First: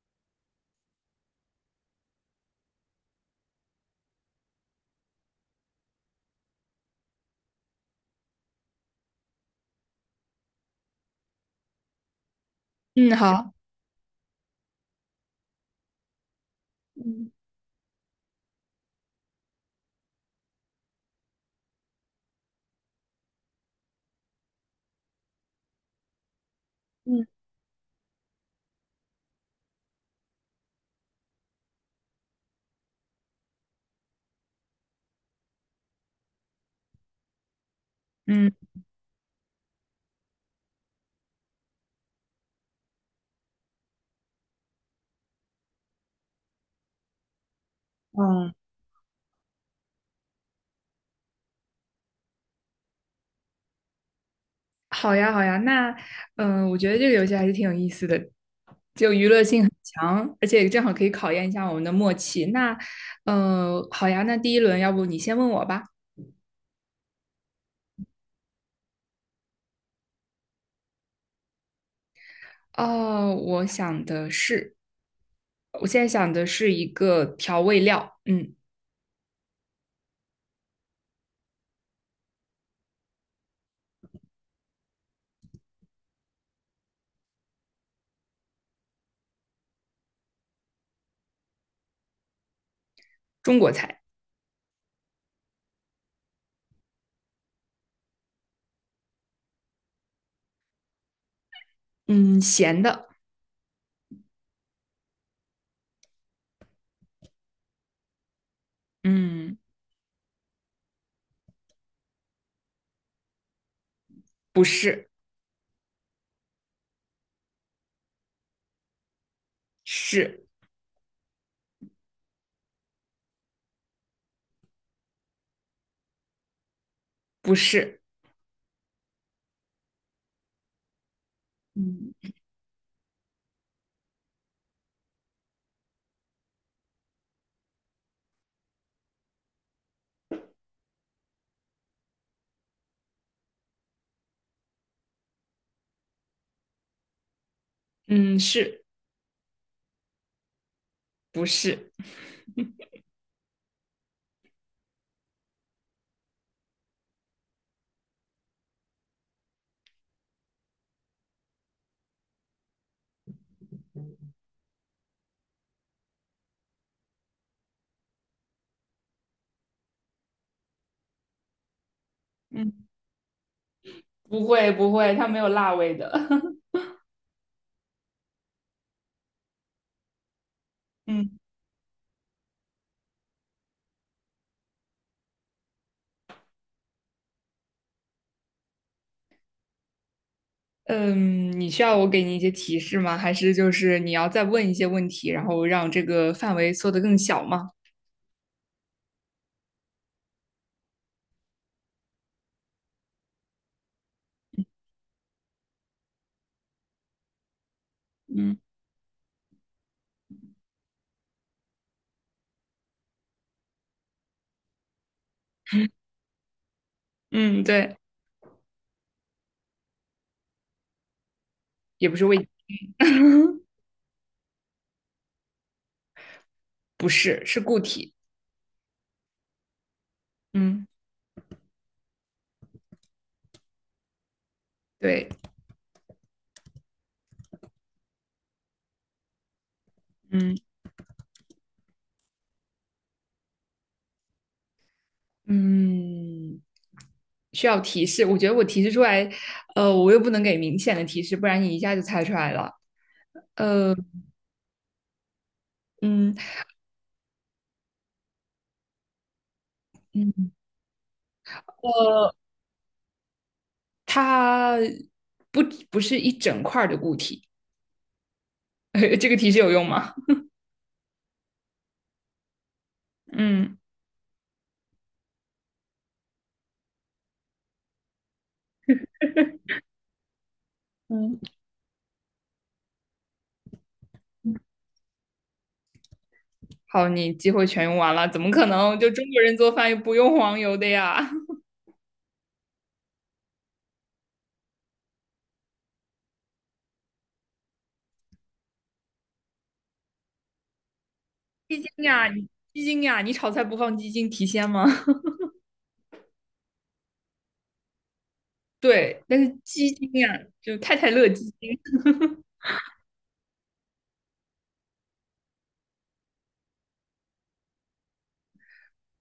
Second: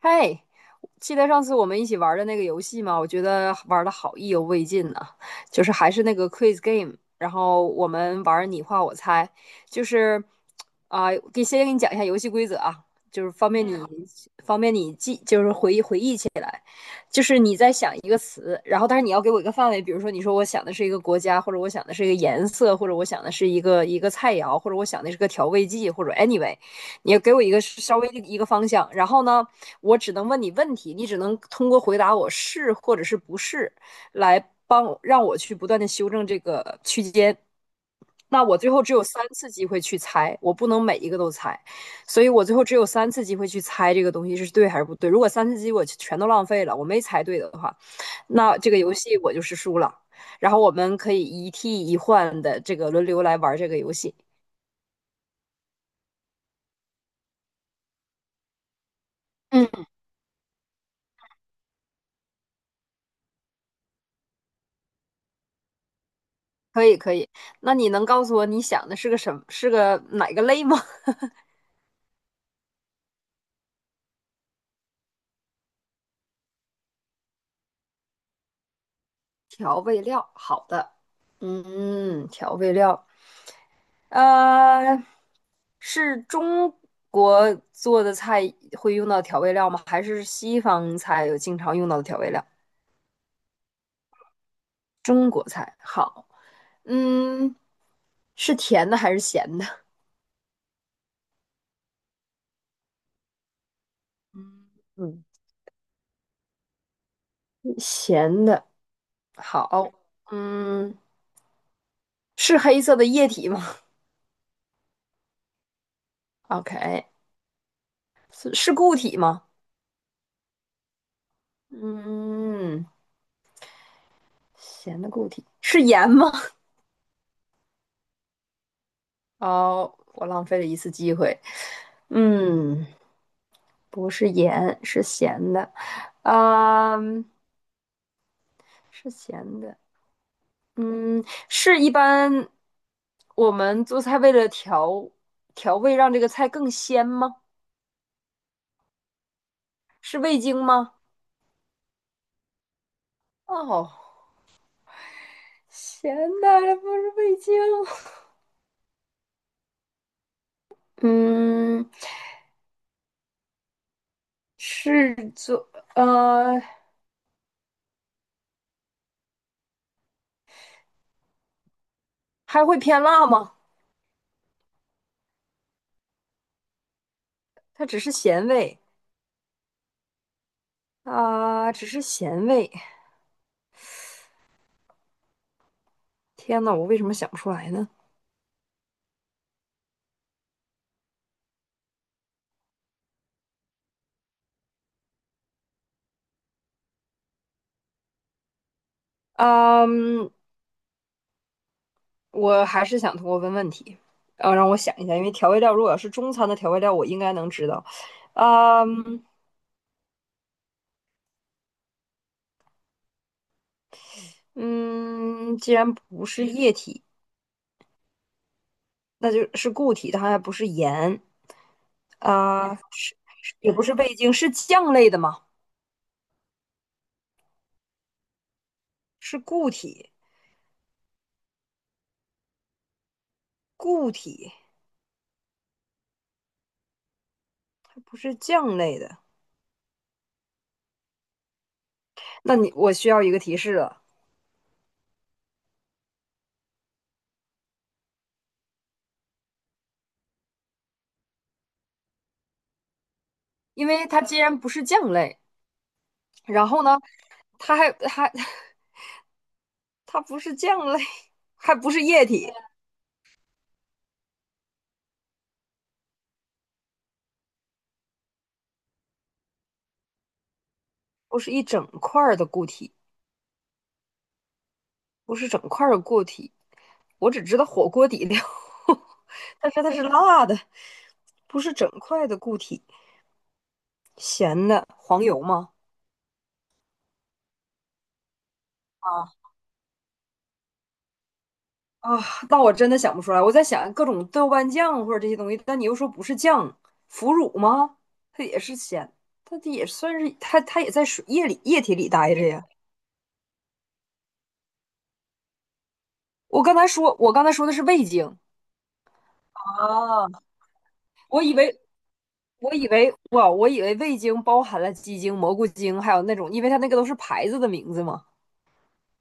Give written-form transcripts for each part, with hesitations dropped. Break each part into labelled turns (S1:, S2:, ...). S1: 嗨，记得上次我们一起玩的那个游戏吗？我觉得玩的好意犹未尽呢、就是还是那个 quiz game，然后我们玩你画我猜，就是啊，给、先给你讲一下游戏规则啊，
S2: 嗯，
S1: 就是方
S2: 好。
S1: 便你方便你记，就是回忆起。就
S2: 嗯
S1: 是你在想一个词，然后但是你要给我一个范围，比如说你说我想的是一个国家，或者我想的是一个颜色，或者我想的是一个菜肴，或者我想的是个调味剂，或者 anyway，你要给
S2: 嗯
S1: 我一个稍微的一个方向，然后呢，我只能问你问题，你只能通过回答我是或者是不是来帮我让我去不断的修正这个区间。那
S2: 嗯
S1: 我最后只有三次机会去猜，我不能每一个都猜。所以我最后只有三次机会去猜这个东西是对还是不对。如果三次机会我全都浪费了，我没猜对的话，
S2: 嗯，
S1: 那这个游戏我就是输了。然后我们可以一替一换的这个轮流来玩这个游戏。
S2: 好呀，好呀。那我觉得这个游戏还是挺有意思的，性很
S1: 嗯，
S2: 强，而且正好可以考验一下我们的默契。那好呀，那第一轮要不你先问我吧？
S1: 可以可以。那你能告诉我你想的是个什么？是个哪个类吗？
S2: 哦，我现在想的是一个调味料。嗯，
S1: 调味料，好的。嗯，调味料，呃，是中国做的菜会用到调味料吗？还是西方菜有经常用到的调味料？
S2: 中国菜。
S1: 中国菜，好，嗯，是甜的还是咸的？
S2: 嗯，咸的。
S1: 嗯，咸的，
S2: 嗯，
S1: 好，嗯，是黑色的液体吗
S2: 不是。
S1: ？OK，是固体吗？
S2: 是。
S1: 嗯，咸的固体是盐吗？
S2: 不是？
S1: 哦，我浪费了一次机会。
S2: 嗯。
S1: 嗯，不是盐，是咸的，嗯，是咸的。嗯，是一般我们做菜为了调味，让这个菜更鲜吗？
S2: 嗯，是。
S1: 是味精吗？
S2: 不是？
S1: 哦，咸的不是味精。嗯，是做呃，还会
S2: 嗯，
S1: 偏辣吗？
S2: 不会不会，它没有辣味的。
S1: 它只是咸味
S2: 嗯。
S1: 啊，只是咸味。天呐，我为什么想不出来呢？
S2: 嗯，你需要我给你一些提示吗？还是就是你要再问一些问题，然后让这个范围缩得更小吗？
S1: 啊嗯，我还是想通过问问题，啊，让我想一下，因为调味料如果要是中餐的调味料，我应该能知道。
S2: 嗯。
S1: 啊嗯。嗯，既然不是液体，
S2: 嗯，对，
S1: 那就是固体，它还不是盐
S2: 也不是味。
S1: 啊，是 也不是味精，是酱类的吗？
S2: 不是，是固体。
S1: 是固体，
S2: 嗯，
S1: 固体，
S2: 对。
S1: 它不是酱类的。
S2: 嗯
S1: 那你我需要一个提示了，
S2: 嗯，需要提示。我觉得我提示出来，我又不能给明显的提示，不然你一下就猜出来了。
S1: 因
S2: 呃，
S1: 为它既然不是酱类，
S2: 嗯
S1: 然后呢，它还 它不
S2: 嗯，
S1: 是酱类，还不是液
S2: 呃，
S1: 体，
S2: 它不不是一整块儿的固体。这个提示有用吗？
S1: 不是一整块儿的固体，
S2: 嗯。
S1: 不是整块儿的固体，我只知道火锅底料，但是它是辣的，
S2: 嗯。
S1: 不是整块的固体，咸的黄油吗？
S2: 好，你机会全用完了，怎么可能？就中
S1: 啊
S2: 国人做饭又不用黄油的呀？
S1: 啊，那我真的想不出来。我在想各种豆瓣酱或者这些东西，但你又说不是酱，腐乳吗？它也是咸，它也算是它也在水液里
S2: 鸡
S1: 液体
S2: 精
S1: 里
S2: 呀，
S1: 待
S2: 你
S1: 着呀。
S2: 鸡精呀，你炒菜不放鸡精提鲜吗？
S1: 我刚才说的是味精
S2: 对，但是鸡精
S1: 啊，
S2: 呀，就太太乐
S1: 我
S2: 鸡
S1: 以
S2: 精。
S1: 为我以为味精包含了鸡精、蘑菇精，还有那种，因为它那个都是牌子的名字嘛。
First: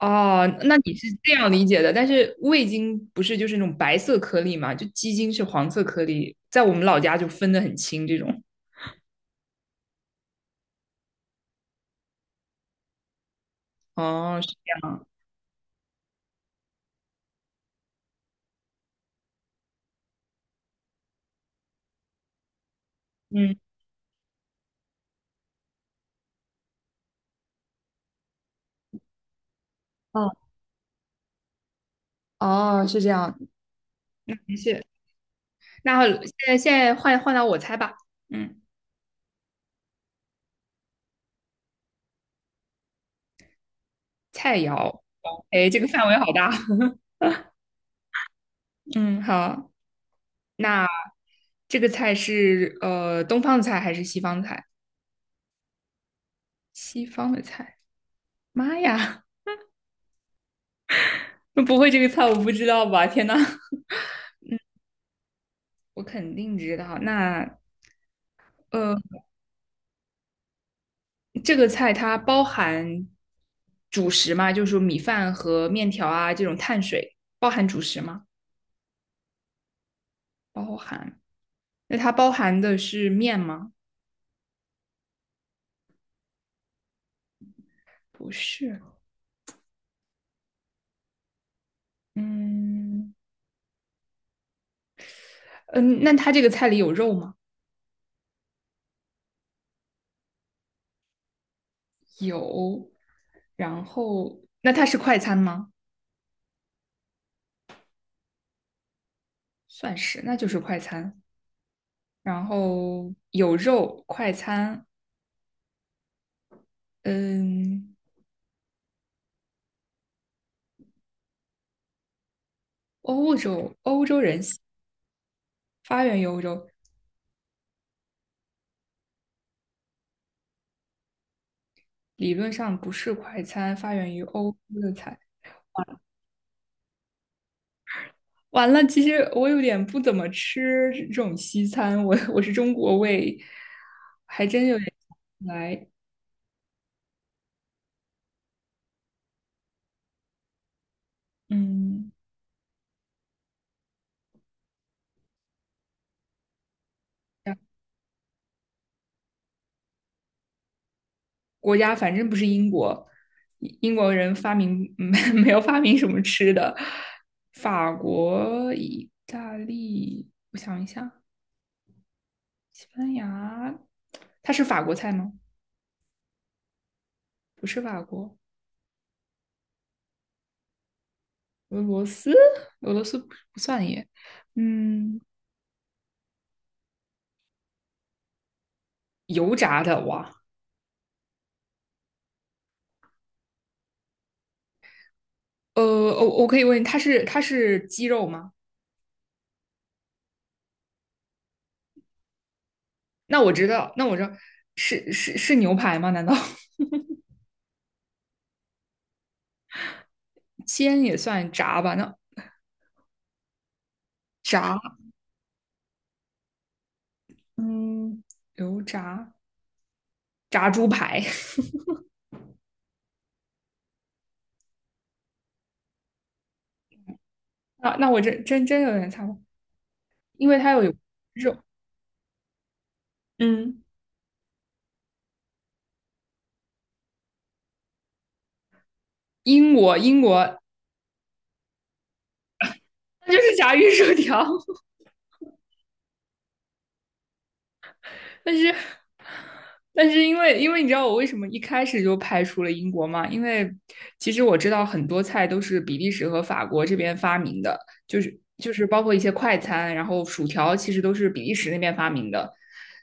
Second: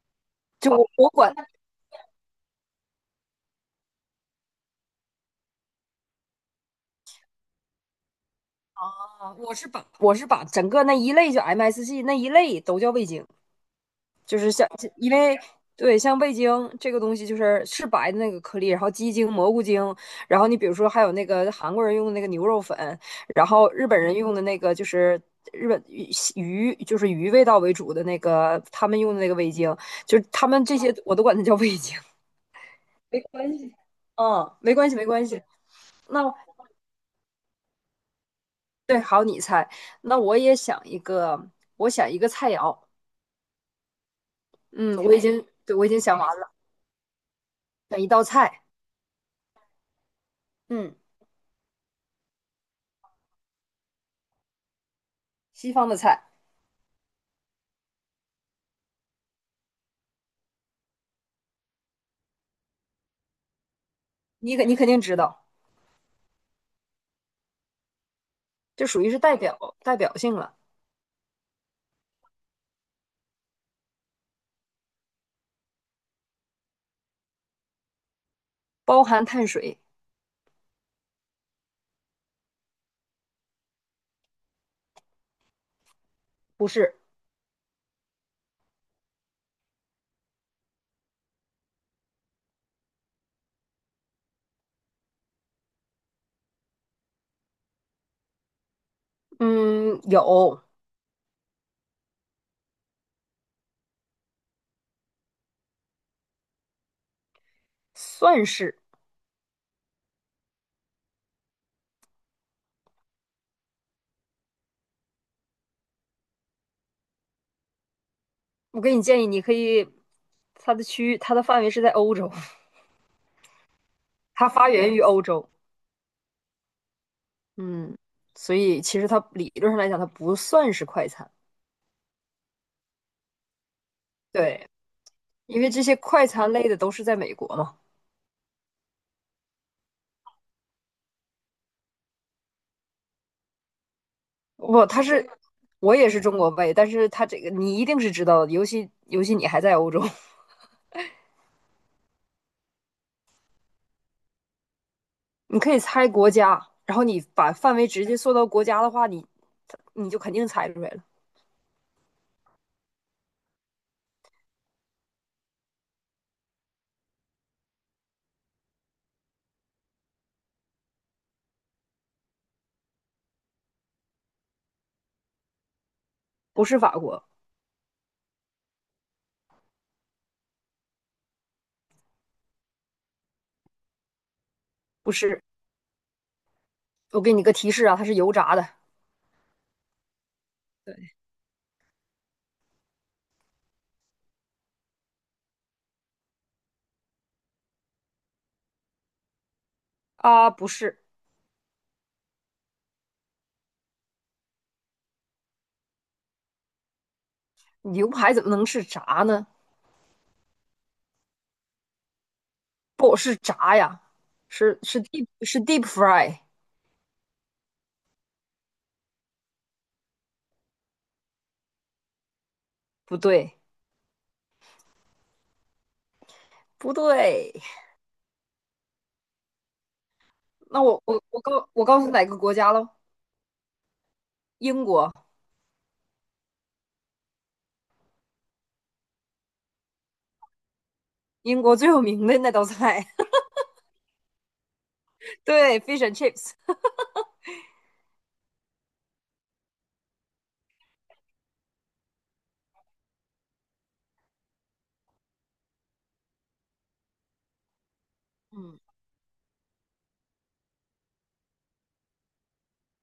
S2: 哦，
S1: 就
S2: 那
S1: 我
S2: 你是
S1: 我
S2: 这
S1: 管
S2: 样理解的，但是味精不是就是那种白色颗粒嘛？就鸡精是黄色颗粒，在我们老家就分得很清这种。
S1: 啊，我是把整个那一类就 MSG 那一类都叫味精，就
S2: 哦，是
S1: 是像
S2: 这样。
S1: 因为对像味精这个东西是白的那个颗粒，然后鸡精、蘑菇精，然后你比如说还有那个韩国人用的那个牛肉粉，然
S2: 嗯，
S1: 后日本人用的那个就是日本鱼鱼味道为主的那个他们用的那个味精，就是
S2: 哦。
S1: 他们这些我都管它叫味精，
S2: 哦，是这
S1: 没
S2: 样。
S1: 关系，嗯，
S2: 没事，
S1: 没关系。
S2: 那
S1: 那
S2: 现在换到我猜吧。嗯，
S1: 对，好，你猜，那我也想一个，我想一个菜肴。
S2: 菜
S1: 嗯，
S2: 肴。哎，这个
S1: 我已经
S2: 范围
S1: 想
S2: 好
S1: 完
S2: 大。
S1: 了，选一道菜，
S2: 嗯，好。那
S1: 嗯，
S2: 这个菜是东方的菜还是西方的菜？
S1: 西方的菜，
S2: 西方的菜。妈呀，那不会这个菜我不知道吧？天呐，
S1: 你肯定知道，
S2: 我肯定知道。那
S1: 就
S2: 呃，
S1: 属于是代表性了，
S2: 这个菜它包含主食吗？就是说米饭和面条啊这种碳水，包含主食吗？
S1: 包含碳水，
S2: 包含。那它包含的是面吗？
S1: 不是，
S2: 不是。嗯。嗯，那它这个菜里有肉吗？
S1: 嗯，有，
S2: 有。然后，那它是快餐吗？
S1: 算是，
S2: 算是，那就是快餐。然后有肉快餐。嗯，
S1: 我给你建议，你可以，它的区域，它的范围是在欧洲，
S2: 欧洲人
S1: 它发源于欧洲，
S2: 发源于欧洲。
S1: 嗯，所以其实它理论上来讲，它不算是快餐，
S2: 理论上不是快餐，发源于欧洲
S1: 对，
S2: 的菜。
S1: 因为这些快餐类的都是在美国嘛。
S2: 完了，其实我有点不怎么吃这种西餐，我是中国胃，还真有
S1: 不，
S2: 点
S1: 他
S2: 想
S1: 是
S2: 不来。
S1: 我也是中国胃，但是他这个你一定是知道的，尤其你还在欧洲，
S2: 嗯，
S1: 你可以猜国家，然后你把范围直接缩到国家的话，你就肯定猜出来了，
S2: 国家，反正不是英国。英国人发明没 没有发明什么吃的。法国、意大利，我想一下，西班牙。它是法国菜吗？
S1: 不是法国，
S2: 不是法国。俄罗斯，俄罗斯不算耶。
S1: 不
S2: 嗯，
S1: 是。我给你个提示啊，它是油炸的。
S2: 油炸的哇。
S1: 对
S2: 我可以问，它是鸡肉吗？
S1: 啊，不是
S2: 那我知道，那我知道是牛排吗？难道
S1: 牛排怎么能是炸呢？
S2: 煎也算炸吧？那
S1: 不是炸呀，是
S2: 炸。
S1: 是 deep 是 deep fry，
S2: 嗯，油炸炸猪排。
S1: 不对不对。
S2: 那那我真真真有点猜不，因为它有
S1: 那
S2: 肉。
S1: 我告诉你哪个国家喽？
S2: 嗯，
S1: 英国，
S2: 英国，英国，
S1: 英国最有名的那道菜，
S2: 那就是炸鱼薯条。
S1: 对，fish and chips。
S2: 但是，但是因为你知道我为什么一开始就排除了英国吗？因为其实我知道很多菜都是比利时和法国这边发明的，就是就
S1: 嗯
S2: 是包括一些快餐，然后薯条其实都是比利时那边发明的。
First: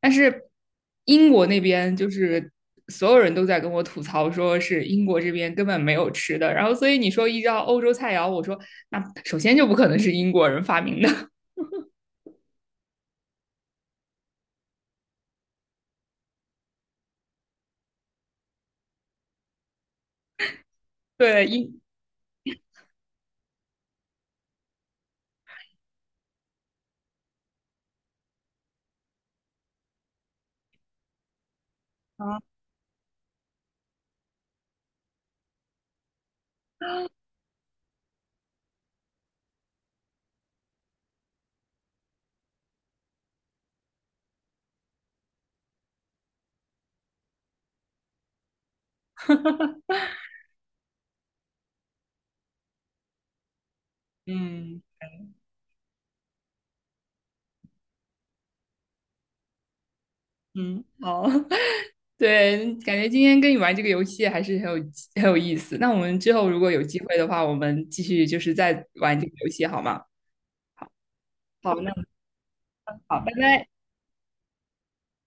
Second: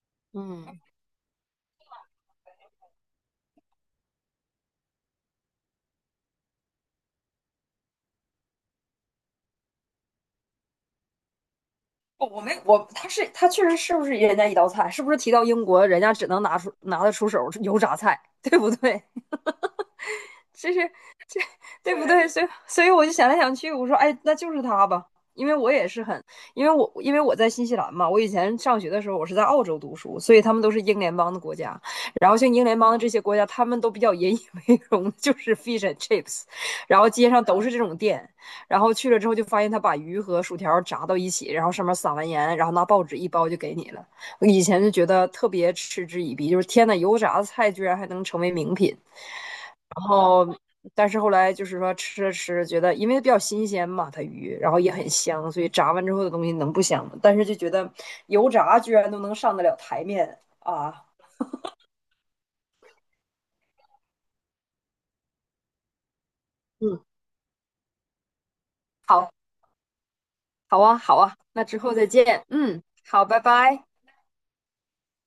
S2: 但是
S1: 嗯，
S2: 英国那边就是所有人都在跟我吐槽，说是英国这边根本没有吃的。然后所以你说依照欧洲菜肴，我说那首先就不可能是英国人发明的。
S1: 我我没我，他确实是不是人家一道菜？是不是提到英国，人家只能拿得出手油炸菜，对不对？这是
S2: 对，英。
S1: 对不对？所以，所以我就想来想去，我说，哎，那就是他吧，因为我也是很，因为我在新西兰嘛，我以前上学的时候，我是在澳洲读书，所以他们都是英联邦的国家，然后像英联邦的这些国家，他们都比较引以为荣，就是 fish and chips，然后街上都是这种店，然后去了之后就发现他把鱼和薯条炸到一起，然后上面撒完盐，然后拿报纸一包就给你了。我以前就觉得特别嗤之以鼻，就是天呐，油炸的菜居然还能成为名品。然后，但是后来就是说吃着吃着觉得，因为比较新鲜嘛，它鱼，然后
S2: 嗯。
S1: 也很香，所以炸完之后的东西能不香吗？但是就觉得油炸居然都能上得了台面
S2: 嗯，
S1: 啊！
S2: 好。对，感觉今天跟你玩这个游戏还是很有意思。那我们之后如果有机
S1: 嗯，
S2: 会的话，我们继续再玩这
S1: 好，
S2: 个游戏好吗？
S1: 好啊，好啊，那
S2: 好，
S1: 之
S2: 那
S1: 后再见。嗯，
S2: 好，
S1: 好，
S2: 拜
S1: 拜
S2: 拜。
S1: 拜。